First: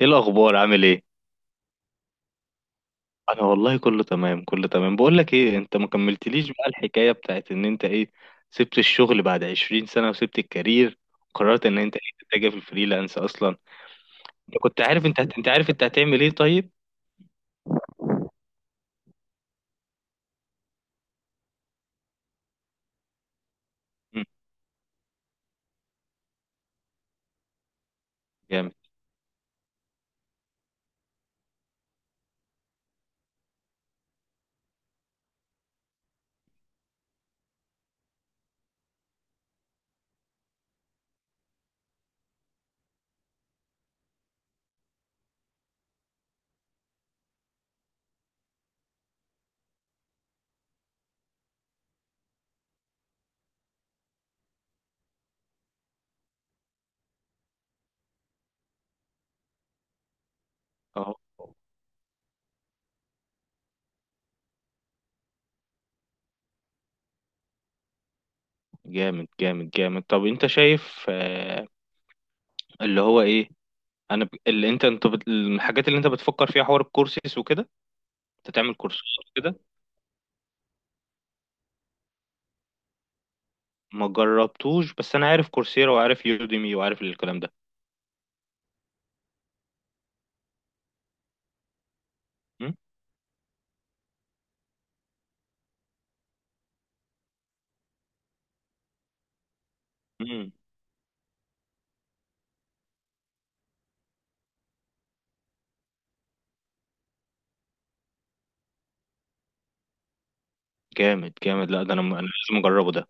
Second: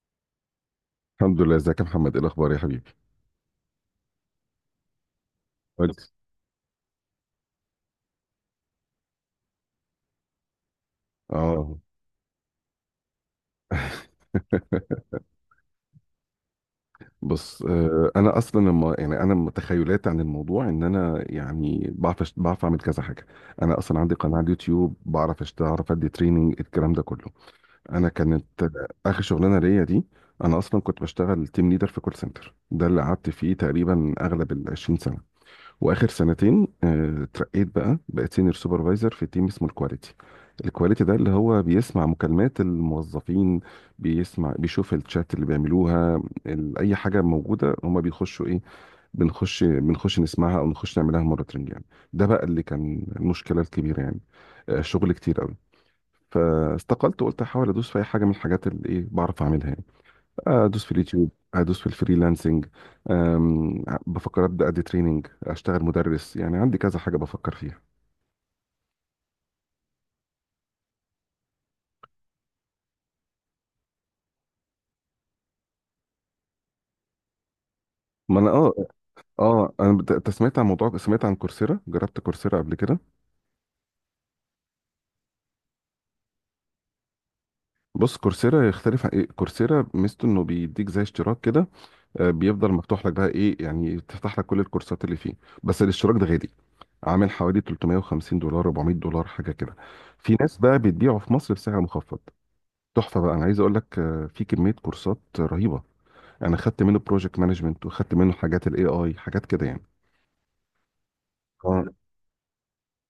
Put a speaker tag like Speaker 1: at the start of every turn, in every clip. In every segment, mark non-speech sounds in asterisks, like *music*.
Speaker 1: ايه الاخبار؟ عامل ايه؟
Speaker 2: الحمد لله. ازيك يا محمد؟ ايه الاخبار يا حبيبي؟
Speaker 1: انا والله كله تمام، كله تمام. بقول لك ايه، انت ما
Speaker 2: كويس.
Speaker 1: كملتليش بقى الحكايه بتاعت ان انت ايه، سبت الشغل بعد 20 سنه وسبت الكارير وقررت
Speaker 2: اه.
Speaker 1: ان انت ايه تتجه في الفريلانس اصلا. انت كنت
Speaker 2: *laughs*
Speaker 1: عارف انت انت عارف انت هتعمل ايه؟ طيب.
Speaker 2: بص، انا اصلا لما يعني انا تخيلاتي عن الموضوع ان انا يعني بعرف بعرف اعمل كذا حاجه. انا اصلا عندي
Speaker 1: مم.
Speaker 2: قناه على اليوتيوب، بعرف اشتغل، اعرف ادي تريننج، الكلام ده كله. انا كانت
Speaker 1: جامد.
Speaker 2: اخر شغلانه ليا دي. انا اصلا كنت بشتغل تيم ليدر في كول سنتر، ده اللي قعدت فيه تقريبا اغلب ال 20 سنه. واخر سنتين اترقيت بقى، بقيت سينيور سوبرفايزر في تيم اسمه الكواليتي. الكواليتي ده اللي هو بيسمع مكالمات الموظفين، بيسمع بيشوف الشات اللي بيعملوها. اي حاجه موجوده هما بيخشوا ايه، بنخش بنخش نسمعها او نخش نعملها مونيتورنج يعني. ده بقى اللي كان المشكله الكبيره يعني. شغل كتير قوي. فاستقلت وقلت احاول ادوس في اي حاجه من الحاجات اللي ايه بعرف اعملها يعني. ادوس في
Speaker 1: اهو.
Speaker 2: اليوتيوب، ادوس في الفريلانسنج. بفكر ابدا ادي تريننج، اشتغل مدرس، يعني عندي كذا حاجه بفكر فيها.
Speaker 1: جامد، جامد، جامد، طب انت شايف اللي هو ايه؟ اللي انت الحاجات اللي انت بتفكر فيها حوار الكورسات وكده.
Speaker 2: ما انا
Speaker 1: انت تعمل
Speaker 2: اه.
Speaker 1: كورسات كده؟
Speaker 2: اه انا أنت سمعت عن موضوع، سمعت عن كورسيرا، جربت كورسيرا قبل كده؟
Speaker 1: ما جربتوش، بس انا عارف كورسيرا وعارف يوديمي وعارف الكلام ده.
Speaker 2: بص كورسيرا يختلف عن ايه، كورسيرا ميزته انه بيديك زي اشتراك كده، بيفضل
Speaker 1: مم.
Speaker 2: مفتوح لك بقى ايه يعني، تفتح لك كل الكورسات اللي فيه. بس الاشتراك ده غالي، عامل حوالي $350 $400 حاجه كده. في
Speaker 1: مم.
Speaker 2: ناس بقى بتبيعه في مصر بسعر مخفض. تحفه بقى، انا عايز اقول لك في كميه كورسات رهيبه. انا خدت منه بروجكت مانجمنت، وخدت منه حاجات الاي اي حاجات كده يعني.
Speaker 1: جامد، جامد، لا
Speaker 2: اه.
Speaker 1: ده انا انا لازم اجربه ده.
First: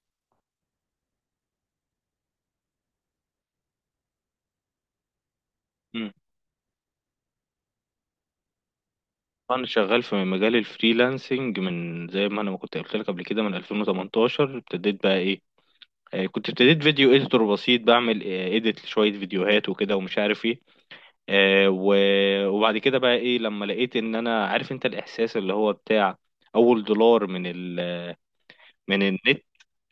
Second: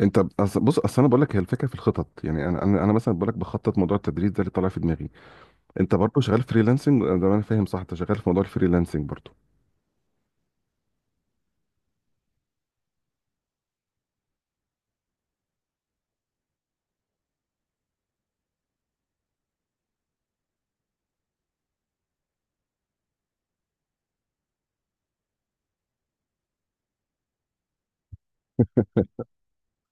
Speaker 2: انت بص اصل انا بقول لك، هي الفكره في الخطط يعني، انا انا أنا مثلا بقول لك بخطط موضوع التدريس ده اللي طالع في دماغي. انت
Speaker 1: مم.
Speaker 2: برضه شغال فريلانسنج ده، انا فاهم صح؟ انت شغال في موضوع الفريلانسنج برضه.
Speaker 1: انا شغال في مجال الفريلانسنج من زي ما انا ما كنت قلت لك قبل كده، من 2018 ابتديت بقى ايه. كنت ابتديت فيديو اديتور بسيط بعمل اديت لشوية فيديوهات وكده، ومش عارف ايه. وبعد كده بقى ايه لما لقيت ان انا عارف انت الاحساس اللي هو بتاع اول دولار من ال، من النت،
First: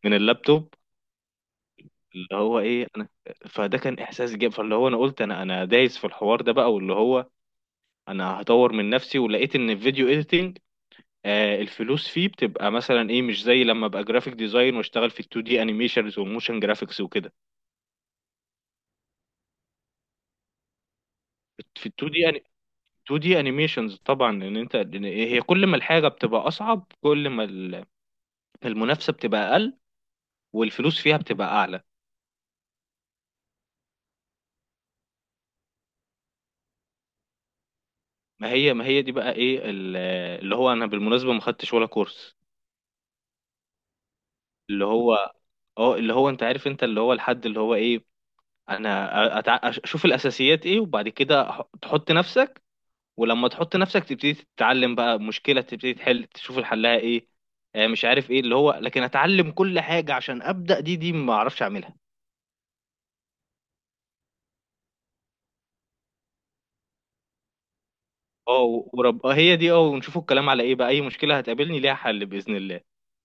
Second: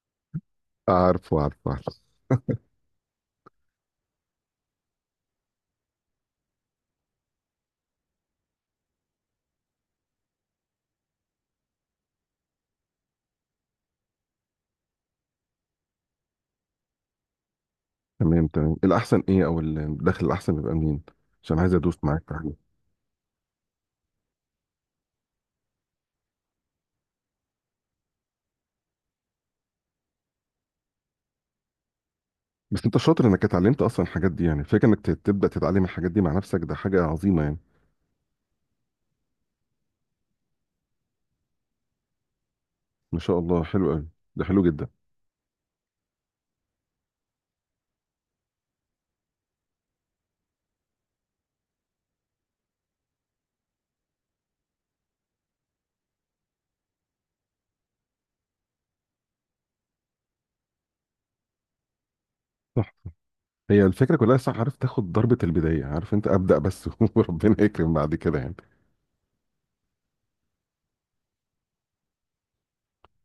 Speaker 1: من اللابتوب،
Speaker 2: عارفه عارفه عارفه.
Speaker 1: اللي هو ايه انا. فده كان احساس جامد، فاللي هو انا قلت، انا دايس في الحوار ده بقى، واللي هو انا هطور من نفسي، ولقيت ان الفيديو اديتنج الفلوس فيه بتبقى مثلا ايه، مش زي لما ابقى جرافيك ديزاين واشتغل في 2 دي انيميشنز وموشن جرافيكس وكده.
Speaker 2: تمام تمام. الاحسن ايه او الدخل الاحسن بيبقى منين؟ عشان عايز
Speaker 1: في
Speaker 2: ادوس
Speaker 1: 2
Speaker 2: معاك في
Speaker 1: دي،
Speaker 2: حاجه.
Speaker 1: 2 دي انيميشنز طبعا، ان انت إن هي كل ما الحاجه بتبقى اصعب، كل ما المنافسه بتبقى اقل، والفلوس فيها بتبقى اعلى.
Speaker 2: بس انت شاطر انك اتعلمت اصلا الحاجات دي، يعني فكره انك تبدا تتعلم الحاجات دي مع نفسك، ده حاجه عظيمه يعني.
Speaker 1: ما هي دي بقى ايه اللي هو انا بالمناسبه ما خدتش ولا كورس،
Speaker 2: ما شاء الله، حلو قوي. ده حلو
Speaker 1: اللي
Speaker 2: جدا.
Speaker 1: هو، اه، اللي هو انت عارف انت، اللي هو الحد، اللي هو ايه، انا اشوف الاساسيات ايه، وبعد كده تحط نفسك، ولما تحط نفسك تبتدي تتعلم بقى مشكلة، تبتدي تحل، تشوف الحلها ايه، مش عارف ايه اللي هو، لكن اتعلم كل حاجة عشان ابدأ دي ما اعرفش اعملها.
Speaker 2: هي الفكره كلها صح، عارف تاخد ضربه البدايه، عارف انت ابدا بس *laughs* وربنا يكرم بعد كده يعني.
Speaker 1: اه، و- ورب آه، هي دي، اه، ونشوفوا الكلام على ايه بقى، اي مشكلة هتقابلني ليها حل بإذن الله.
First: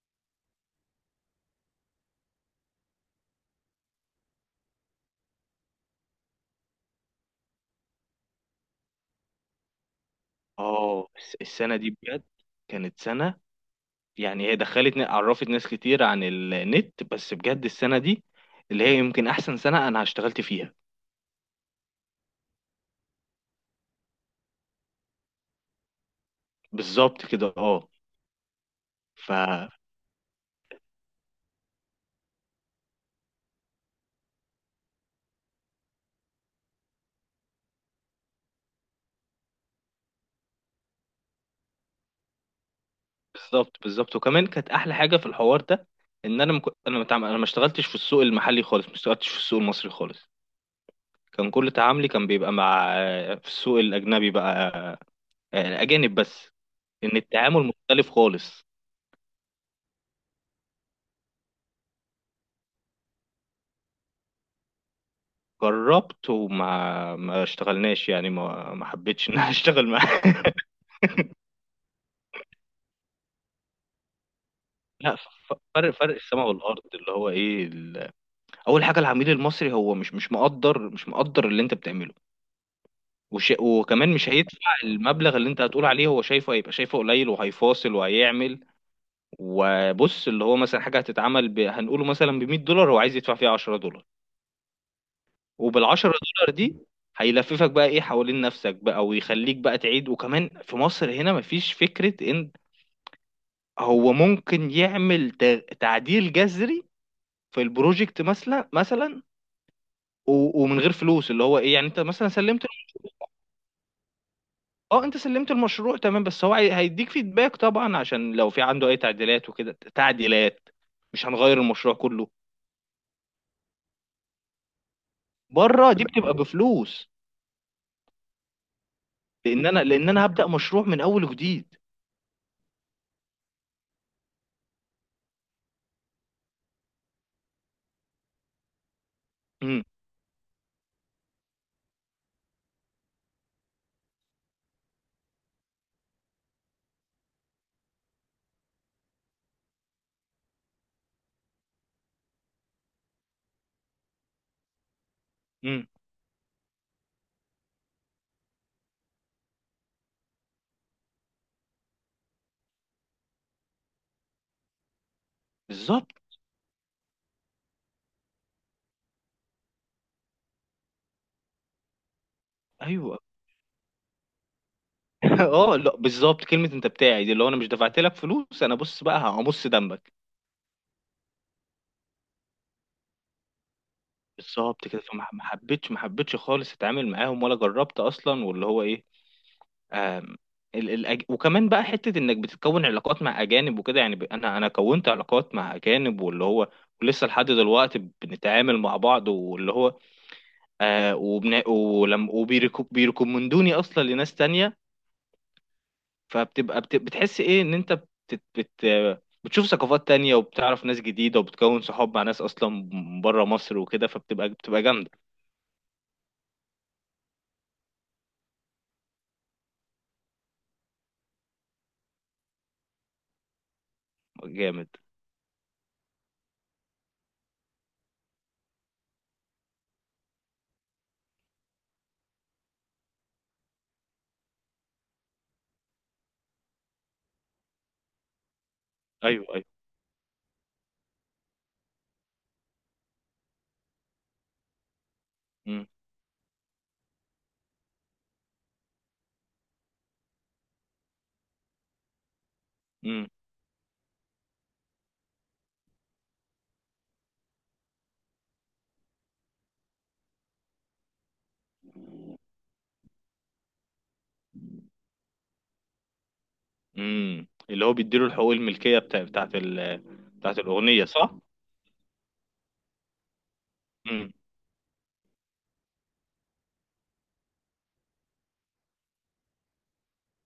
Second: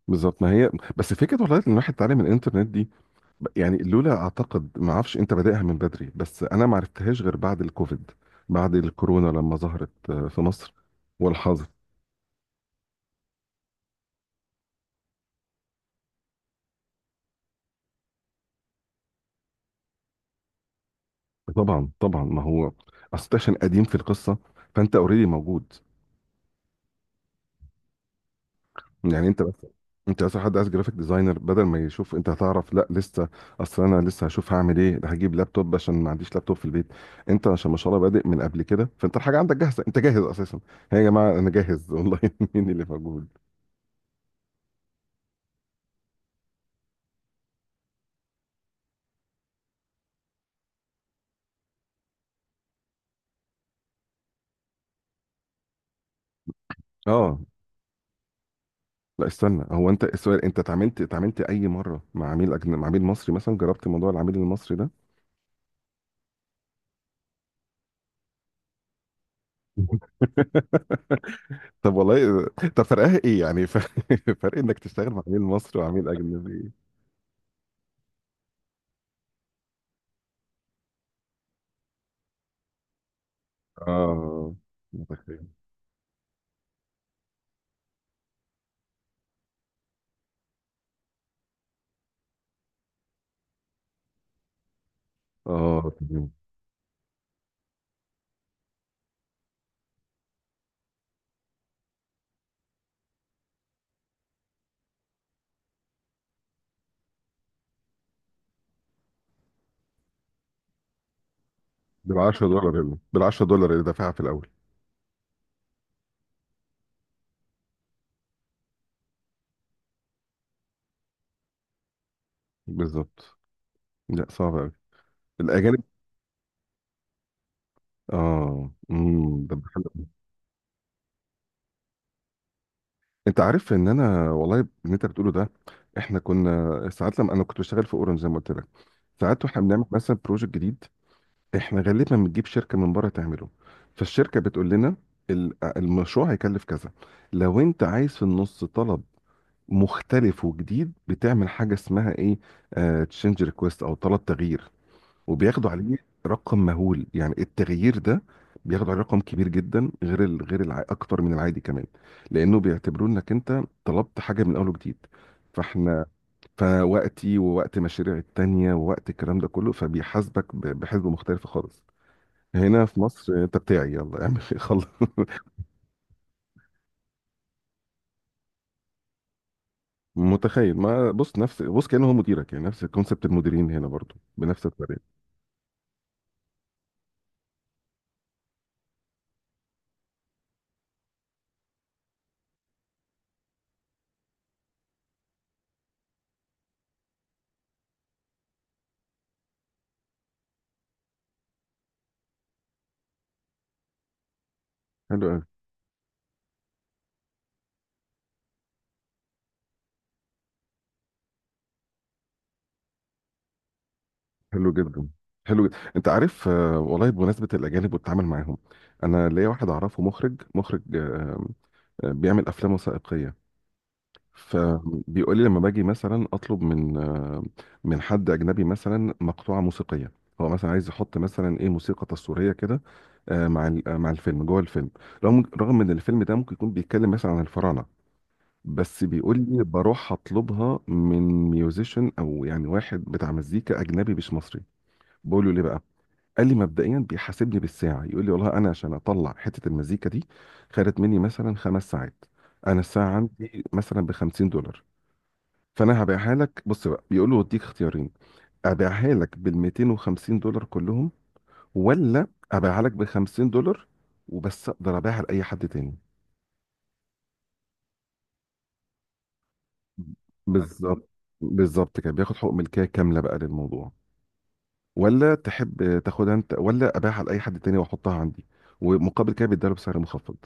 Speaker 2: بالظبط. ما هي بس فكره والله ان الواحد اتعلم من الانترنت دي. يعني لولا اعتقد ما اعرفش، انت بادئها من بدري، بس انا ما عرفتهاش غير بعد الكوفيد، بعد الكورونا لما ظهرت في مصر
Speaker 1: اه،
Speaker 2: والحظر.
Speaker 1: السنة دي بجد كانت سنة، يعني هي دخلت عرفت ناس كتير عن النت، بس بجد السنة دي اللي هي يمكن احسن سنة انا اشتغلت فيها.
Speaker 2: طبعا طبعا. ما هو اصل أنت عشان قديم في القصه، فانت اوريدي موجود.
Speaker 1: بالظبط كده.
Speaker 2: يعني انت بس،
Speaker 1: اه.
Speaker 2: انت اصلا حد عايز جرافيك ديزاينر بدل ما يشوف انت هتعرف، لا لسه. اصل انا لسه هشوف هعمل ايه، ده هجيب لابتوب عشان ما عنديش لابتوب في البيت. انت عشان ما شاء الله بادئ من قبل كده، فانت الحاجه عندك جاهزه، انت جاهز اساسا. هي يا جماعه انا جاهز والله *laughs* مين اللي موجود.
Speaker 1: بالظبط، بالظبط، وكمان كانت احلى حاجه في الحوار ده ان انا انا ما متعامل... انا ما اشتغلتش في السوق المحلي خالص، ما اشتغلتش في السوق المصري خالص، كان كل تعاملي كان بيبقى مع، في السوق الاجنبي بقى، الاجانب بس، ان
Speaker 2: اه.
Speaker 1: التعامل مختلف خالص.
Speaker 2: لا استنى، هو انت السؤال، انت اتعاملت اي مره مع عميل مع عميل مصري مثلا؟ جربت موضوع العميل المصري ده؟
Speaker 1: جربت، وما ما اشتغلناش يعني، ما حبيتش *laughs* ان انا اشتغل معاه.
Speaker 2: *laughs* طب والله. طب فرقها ايه يعني؟ *laughs* فرق انك
Speaker 1: *laughs*
Speaker 2: تشتغل
Speaker 1: لا،
Speaker 2: مع عميل
Speaker 1: ف-
Speaker 2: مصري
Speaker 1: فرق
Speaker 2: وعميل
Speaker 1: فرق السماء
Speaker 2: اجنبي.
Speaker 1: والارض، اللي هو ايه اول حاجه، العميل المصري هو مش مقدر اللي انت بتعمله، وكمان مش
Speaker 2: اه
Speaker 1: هيدفع المبلغ اللي انت هتقول عليه، هو شايفه، هيبقى شايفه قليل وهيفاصل وهيعمل. وبص، اللي هو مثلا حاجه هتتعمل هنقوله مثلا ب 100 دولار، هو عايز يدفع فيها 10 دولار، وبال
Speaker 2: اه.
Speaker 1: 10
Speaker 2: تمام.
Speaker 1: دولار دي هيلففك بقى ايه حوالين نفسك بقى، ويخليك بقى تعيد، وكمان في مصر هنا مفيش فكره ان هو ممكن يعمل تعديل جذري في البروجكت، مثلا، ومن غير فلوس، اللي هو ايه يعني انت
Speaker 2: بال
Speaker 1: مثلا
Speaker 2: 10
Speaker 1: سلمت.
Speaker 2: دولار هنا، بال $10 اللي دافعها في الاول.
Speaker 1: اه، انت سلمت المشروع تمام، بس هو هيديك فيدباك طبعا عشان لو في عنده اي تعديلات وكده، تعديلات مش هنغير المشروع كله،
Speaker 2: بالظبط. لا صعب قوي الاجانب.
Speaker 1: بره دي بتبقى بفلوس،
Speaker 2: اه. ده
Speaker 1: لان انا
Speaker 2: بحلو.
Speaker 1: لان انا هبدأ مشروع من اول وجديد.
Speaker 2: انت عارف ان انا والله اللي انت بتقوله ده، احنا كنا ساعات لما انا كنت بشتغل في اورنج زي ما قلت لك، ساعات واحنا
Speaker 1: امم.
Speaker 2: بنعمل مثلا بروجكت جديد، احنا غالبا بنجيب شركه من بره تعمله. فالشركه بتقول لنا المشروع هيكلف كذا، لو انت عايز في النص طلب مختلف وجديد، بتعمل حاجه اسمها ايه، تشينج ريكويست او طلب تغيير. وبياخدوا
Speaker 1: امم.
Speaker 2: عليه رقم مهول يعني، التغيير ده بياخدوا عليه رقم كبير جدا، غير غير اكتر من العادي كمان، لانه بيعتبروا انك انت طلبت حاجه من اول وجديد. فاحنا،
Speaker 1: بالظبط.
Speaker 2: فوقتي ووقت مشاريع التانية ووقت الكلام ده كله، فبيحاسبك بحسبة مختلفة خالص. هنا في
Speaker 1: ايوه.
Speaker 2: مصر انت بتاعي، يلا اعمل إيه، خلص *laughs*
Speaker 1: *laughs* اه، لا، بالظبط، كلمة انت بتاعي دي اللي هو انا مش دفعت لك فلوس، انا بص بقى همص دمك.
Speaker 2: متخيل، ما بص نفس، بص كأنه هو مديرك يعني، نفس كونسبت المديرين هنا برضو بنفس
Speaker 1: بالظبط
Speaker 2: الطريقة.
Speaker 1: كده، فما ما حبيتش، ما حبيتش خالص اتعامل معاهم ولا جربت اصلا، واللي هو ايه، آم، وكمان بقى حتة انك بتتكون علاقات مع اجانب وكده، يعني انا كونت علاقات مع اجانب، واللي هو ولسه لحد دلوقتي بنتعامل مع بعض، واللي هو وبيركومندوني اصلا لناس تانية.
Speaker 2: حلو قوي.
Speaker 1: فبتبقى بتحس ايه ان انت بتشوف ثقافات تانية، وبتعرف ناس جديدة، وبتكون صحاب مع ناس اصلا بره مصر وكده، فبتبقى
Speaker 2: حلو
Speaker 1: بتبقى
Speaker 2: جدا.
Speaker 1: جامدة.
Speaker 2: حلو جدا. انت عارف والله بمناسبه الاجانب والتعامل معاهم، انا ليا واحد اعرفه مخرج، مخرج بيعمل افلام وثائقيه.
Speaker 1: جامد.
Speaker 2: فبيقول لي لما باجي مثلا اطلب من من حد اجنبي مثلا مقطوعه موسيقيه، هو مثلا عايز يحط مثلا ايه موسيقى تصويريه كده، مع مع الفيلم، جوه الفيلم، رغم ان الفيلم ده ممكن يكون بيتكلم مثلا عن الفراعنه، بس بيقول
Speaker 1: ايوه،
Speaker 2: لي
Speaker 1: ايوه.
Speaker 2: بروح اطلبها من ميوزيشن او يعني واحد بتاع مزيكا اجنبي مش مصري. بقول له ليه بقى؟ قال لي مبدئيا بيحاسبني بالساعه، يقول لي والله انا عشان اطلع حته المزيكا دي خدت مني مثلا خمس ساعات، انا الساعه
Speaker 1: امم.
Speaker 2: عندي مثلا ب $50، فانا هبيعها لك. بص بقى بيقول له وديك اختيارين، ابيعها لك بال $250 كلهم، ولا ابيعها لك ب $50 وبس، اقدر ابيعها لاي حد تاني.
Speaker 1: امم، اللي هو بيديله الحقوق الملكية بتاعت الأغنية،
Speaker 2: بالظبط.
Speaker 1: صح؟
Speaker 2: بالظبط كده، بياخد حقوق ملكيه كامله بقى للموضوع.
Speaker 1: امم.
Speaker 2: ولا تحب تاخدها انت، ولا ابيعها لاي حد تاني واحطها عندي، ومقابل كده بيديها له بسعر مخفض.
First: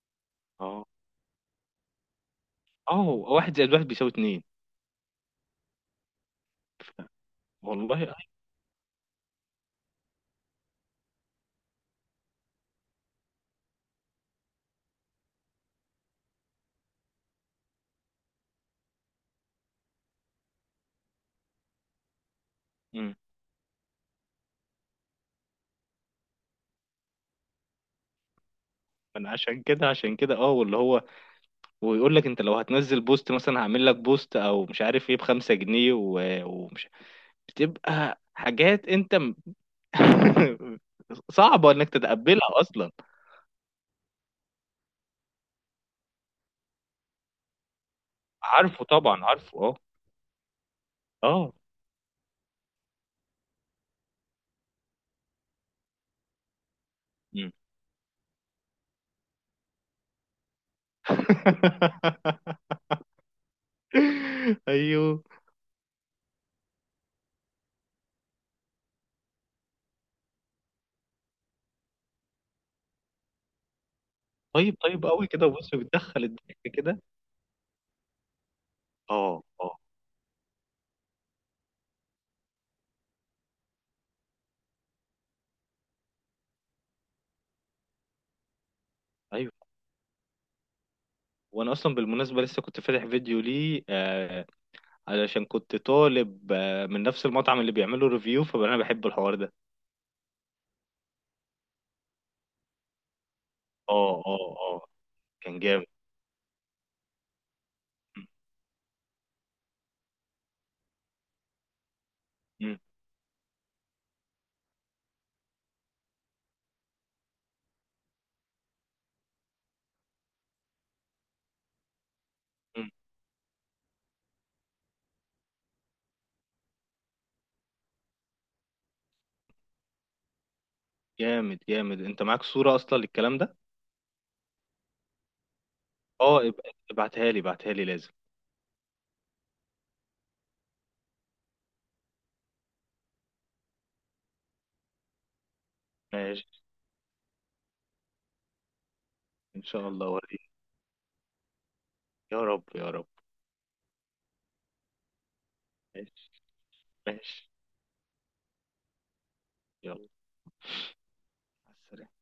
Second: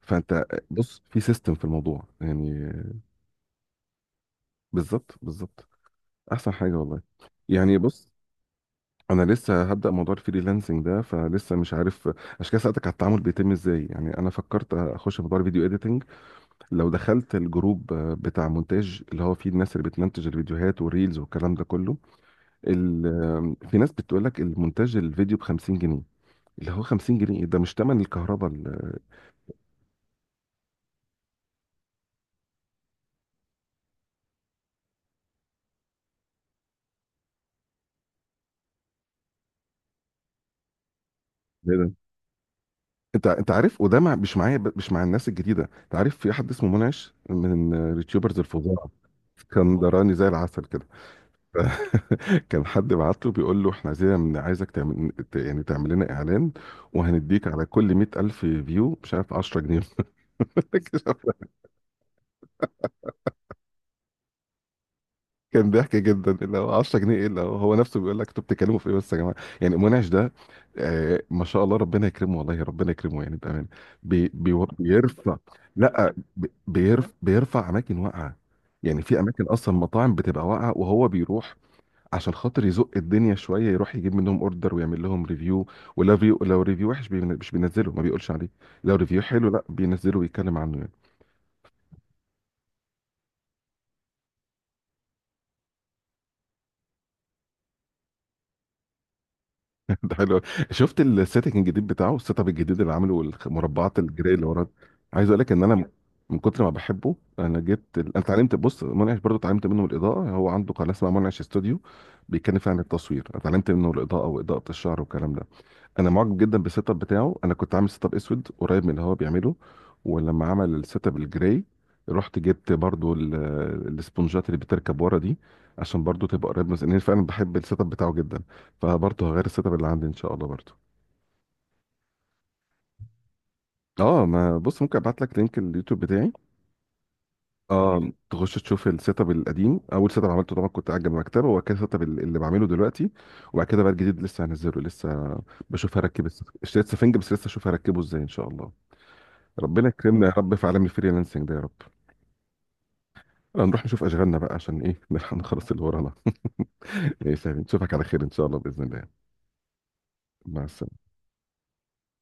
Speaker 2: فانت
Speaker 1: اه
Speaker 2: بص في سيستم في الموضوع يعني.
Speaker 1: اه، هو واحد زائد واحد بيساوي اتنين.
Speaker 2: بالظبط بالظبط. احسن حاجه والله. يعني
Speaker 1: والله.
Speaker 2: بص انا لسه هبدا موضوع الفريلانسنج ده، فلسه مش عارف، عشان كده سالتك على التعامل بيتم ازاي. يعني انا فكرت اخش في موضوع الفيديو اديتنج، لو دخلت الجروب بتاع مونتاج اللي هو فيه الناس اللي بتمنتج الفيديوهات والريلز والكلام ده كله،
Speaker 1: امم.
Speaker 2: في ناس بتقول لك المونتاج الفيديو ب 50 جنيه. اللي هو 50 جنيه ده مش تمن الكهرباء.
Speaker 1: انا عشان كده، عشان كده، اه، واللي هو، ويقول لك انت لو هتنزل بوست مثلا، هعمل لك بوست او مش عارف ايه ب 5 جنيه، ومش بتبقى حاجات انت *laughs* صعبة انك تتقبلها اصلا.
Speaker 2: انت عارف، وده مش معايا مش مع الناس الجديده. انت عارف في حد اسمه منعش من اليوتيوبرز الفظاع،
Speaker 1: عارفه طبعا، عارفه، اه.
Speaker 2: اسكندراني زي العسل كده
Speaker 1: اه.
Speaker 2: *laughs* كان حد بعت له بيقول له احنا عايزين عايزك تعمل يعني تعمل لنا اعلان، وهنديك
Speaker 1: مم.
Speaker 2: على كل 100,000 ألف فيو مش عارف 10 جنيه *laughs*
Speaker 1: *laughs* ايوه.
Speaker 2: كان ضحك جدا، اللي هو 10 جنيه ايه، اللي هو هو نفسه بيقول لك انتوا بتتكلموا في ايه بس يا جماعه؟ يعني منعش ده، آه ما شاء الله، ربنا يكرمه والله، ربنا يكرمه يعني بامانه. بي بي
Speaker 1: طيب، طيب قوي
Speaker 2: بيرفع.
Speaker 1: كده، بص
Speaker 2: لا
Speaker 1: بتدخل الضحك كده.
Speaker 2: بيرفع اماكن واقعه، يعني في
Speaker 1: اه،
Speaker 2: اماكن
Speaker 1: اه،
Speaker 2: اصلا مطاعم بتبقى واقعه وهو بيروح عشان خاطر يزق الدنيا شويه، يروح يجيب منهم اوردر ويعمل لهم ريفيو. ولو ريفيو، لو ريفيو وحش مش بينزله، ما بيقولش عليه. لو ريفيو حلو،
Speaker 1: ايوه.
Speaker 2: لا بينزله ويتكلم عنه يعني.
Speaker 1: وانا اصلا بالمناسبه لسه كنت فاتح فيديو ليه، علشان كنت طالب من نفس المطعم اللي بيعملوا ريفيو، فانا بحب الحوار ده.
Speaker 2: *laughs* ده حلو أوي. شفت السيتنج الجديد بتاعه، السيت اب الجديد اللي عامله والمربعات
Speaker 1: اه،
Speaker 2: الجراي اللي
Speaker 1: اه،
Speaker 2: ورا؟
Speaker 1: اه،
Speaker 2: عايز اقول لك
Speaker 1: كان
Speaker 2: ان
Speaker 1: جامد.
Speaker 2: انا من كتر ما بحبه انا جبت انا
Speaker 1: م-
Speaker 2: اتعلمت، بص منعش برضو اتعلمت منه الاضاءه، هو عنده قناه اسمها منعش استوديو، بيتكلم فيها
Speaker 1: م-
Speaker 2: عن التصوير. اتعلمت منه الاضاءه واضاءه الشعر والكلام ده. انا معجب جدا بالسيت اب بتاعه. انا كنت عامل سيت اب اسود قريب من اللي هو بيعمله، ولما عمل السيت اب الجراي رحت جبت
Speaker 1: م.
Speaker 2: برضو الاسبونجات اللي بتركب ورا دي، عشان برضو تبقى قريب من، لأن فعلا بحب السيت اب بتاعه جدا، فبرضو هغير السيت اب اللي عندي ان شاء الله برضو.
Speaker 1: جامد، جامد، انت معاك صوره اصلا للكلام ده؟
Speaker 2: اه ما بص، ممكن ابعت لك لينك اليوتيوب بتاعي.
Speaker 1: اه، ابعتها لي، ابعتها لي لازم.
Speaker 2: اه تخش تشوف السيت اب القديم، اول سيت اب عملته طبعا كنت قاعد جنب المكتبه، وبعد كده السيت اب اللي بعمله دلوقتي، وبعد كده بقى الجديد لسه هنزله لسه، بشوف هركب
Speaker 1: ماشي.
Speaker 2: اشتريت سفنج بس لسه اشوف هركبه ازاي ان شاء الله.
Speaker 1: ان
Speaker 2: ربنا
Speaker 1: شاء الله
Speaker 2: يكرمنا يا
Speaker 1: اوريك.
Speaker 2: رب في عالم الفريلانسنج ده يا رب.
Speaker 1: يا رب، يا رب.
Speaker 2: هنروح نشوف اشغالنا بقى عشان ايه *laughs* نلحق نخلص اللي ورانا.
Speaker 1: ماشي.
Speaker 2: *laughs* ماشي يا
Speaker 1: ماشي.
Speaker 2: حبيبي. نشوفك على خير ان شاء الله باذن الله.
Speaker 1: يلا.
Speaker 2: مع السلامه.
Speaker 1: مع السلامة.